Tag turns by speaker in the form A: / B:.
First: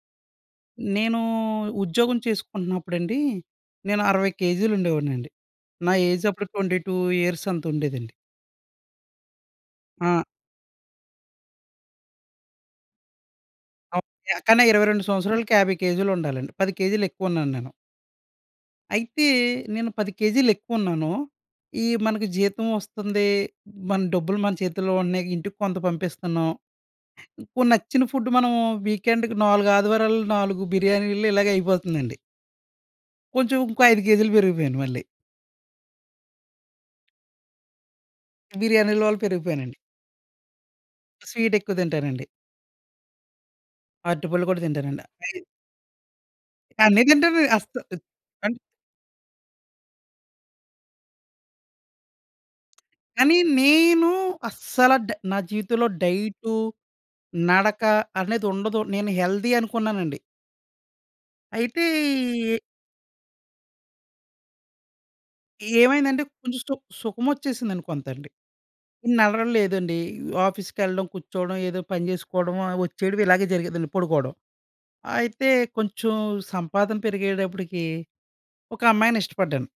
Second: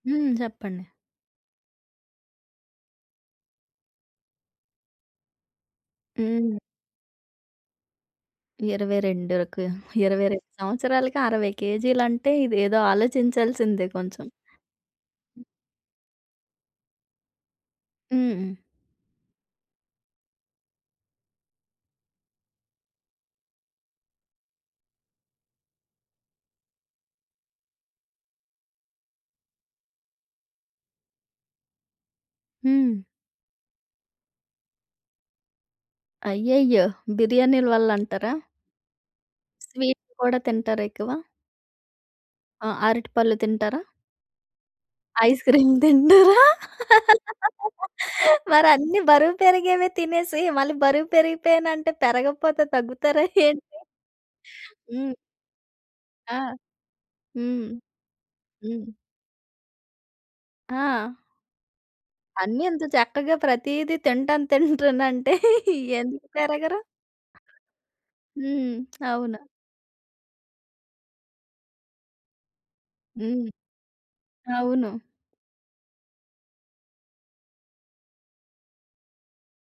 A: హ్మ్. చెప్పండి.
B: నేనూ ఉద్యోగం చేసుకుంటున్నప్పుడండి. నేను 60 కేజీలు ఉండేవాడినండి. నా ఏజ్ అప్పుడు
A: హ్మ్.
B: 22 ఇయర్స్ అంత ఉండేదండి.
A: ఇరవై రెండుకు,
B: ఆ!
A: 22 సంవత్సరాలకి 60 కేజీలంటే ఇదేదో ఆలోచించాల్సిందే
B: అప్
A: కొంచెం.
B: ఎక్కన్నా 22 సంవత్సరాలకి 50 కేజీలు ఉండాలండి 10 కేజీలు ఎక్కువ ఉన్నాను నేను.
A: హ్మ్.
B: అయితే నేను 10 కేజీలు ఎక్కువ ఉన్నాను. ఈ మనకు జీతం వస్తుంది. మన డబ్బులు మన చేతుల్లో ఉన్నాయి. ఇంటికి కొంత పంపిస్తున్నాం. ఇప్పుడు నచ్చిన ఫుడ్ మనం వీకెండ్‌కి 4 ఆదివారాలు 4 బిర్యానీలు ఇలాగే అయిపోతుందండి.
A: హ్మ్.
B: కొంచెం ఇంకో 5 కేజీలు పెరిగిపోయాను మళ్ళీ.
A: అయ్యయ్యో! బిర్యానీల వల్ల అంటారా?
B: బిర్యానీల వల్ల పెరిగిపోయానండి.
A: స్వీట్ కూడా తింటారా ఎక్కువ?
B: స్వీట్ ఎక్కువ తింటానండి.
A: ఆ! అరటి పళ్ళు తింటారా?
B: అరటిపళ్ళు కూడా తింటానండి. అయ్
A: ఐస్ క్రీమ్ తింటారా?
B: అన్నీ తింటానండి. అస్త్ ద్ అంటే
A: మరి అన్ని బరువు పెరిగేవే తినేసి మళ్ళీ బరువు పెరిగిపేయానంటే పెరగకపోతే తగ్గుతారా
B: కానీ
A: ఏంటి?
B: నేను అస్సల
A: హ్మ్.
B: డై నా జీవితంలో
A: ఆ!
B: డైటు,
A: హ్మ్.
B: నడక అనేది ఉండదు.
A: హ్మ్.
B: నేను హెల్దీ అనుకున్నానండి.
A: ఆ!
B: అయితే ఈయ్
A: అన్ని ఇంత చక్కగా ప్రతీది తింటాను తింటానంటే
B: ఏమైందంటే,
A: ఎందుకు
B: కొంచెం స్తు
A: పెరగరు.
B: సుఖమొచ్చేసిందండి కొంతండి.
A: హ్మ్. అవును.
B: నడకలు లేదండి. ఆఫీస్ కెళ్ళడం కూర్చోడం, ఏదో పని జేసుకోడమా, వచ్చేడం ఇలాగే
A: హ్మ్.
B: జరిగేదండి పడుకోడం.
A: అవును.
B: అయితే కొంచెం సంపాదన పెరిగేటప్పటికి ఒక అమ్మాయిని ఇష్టపడ్డాను.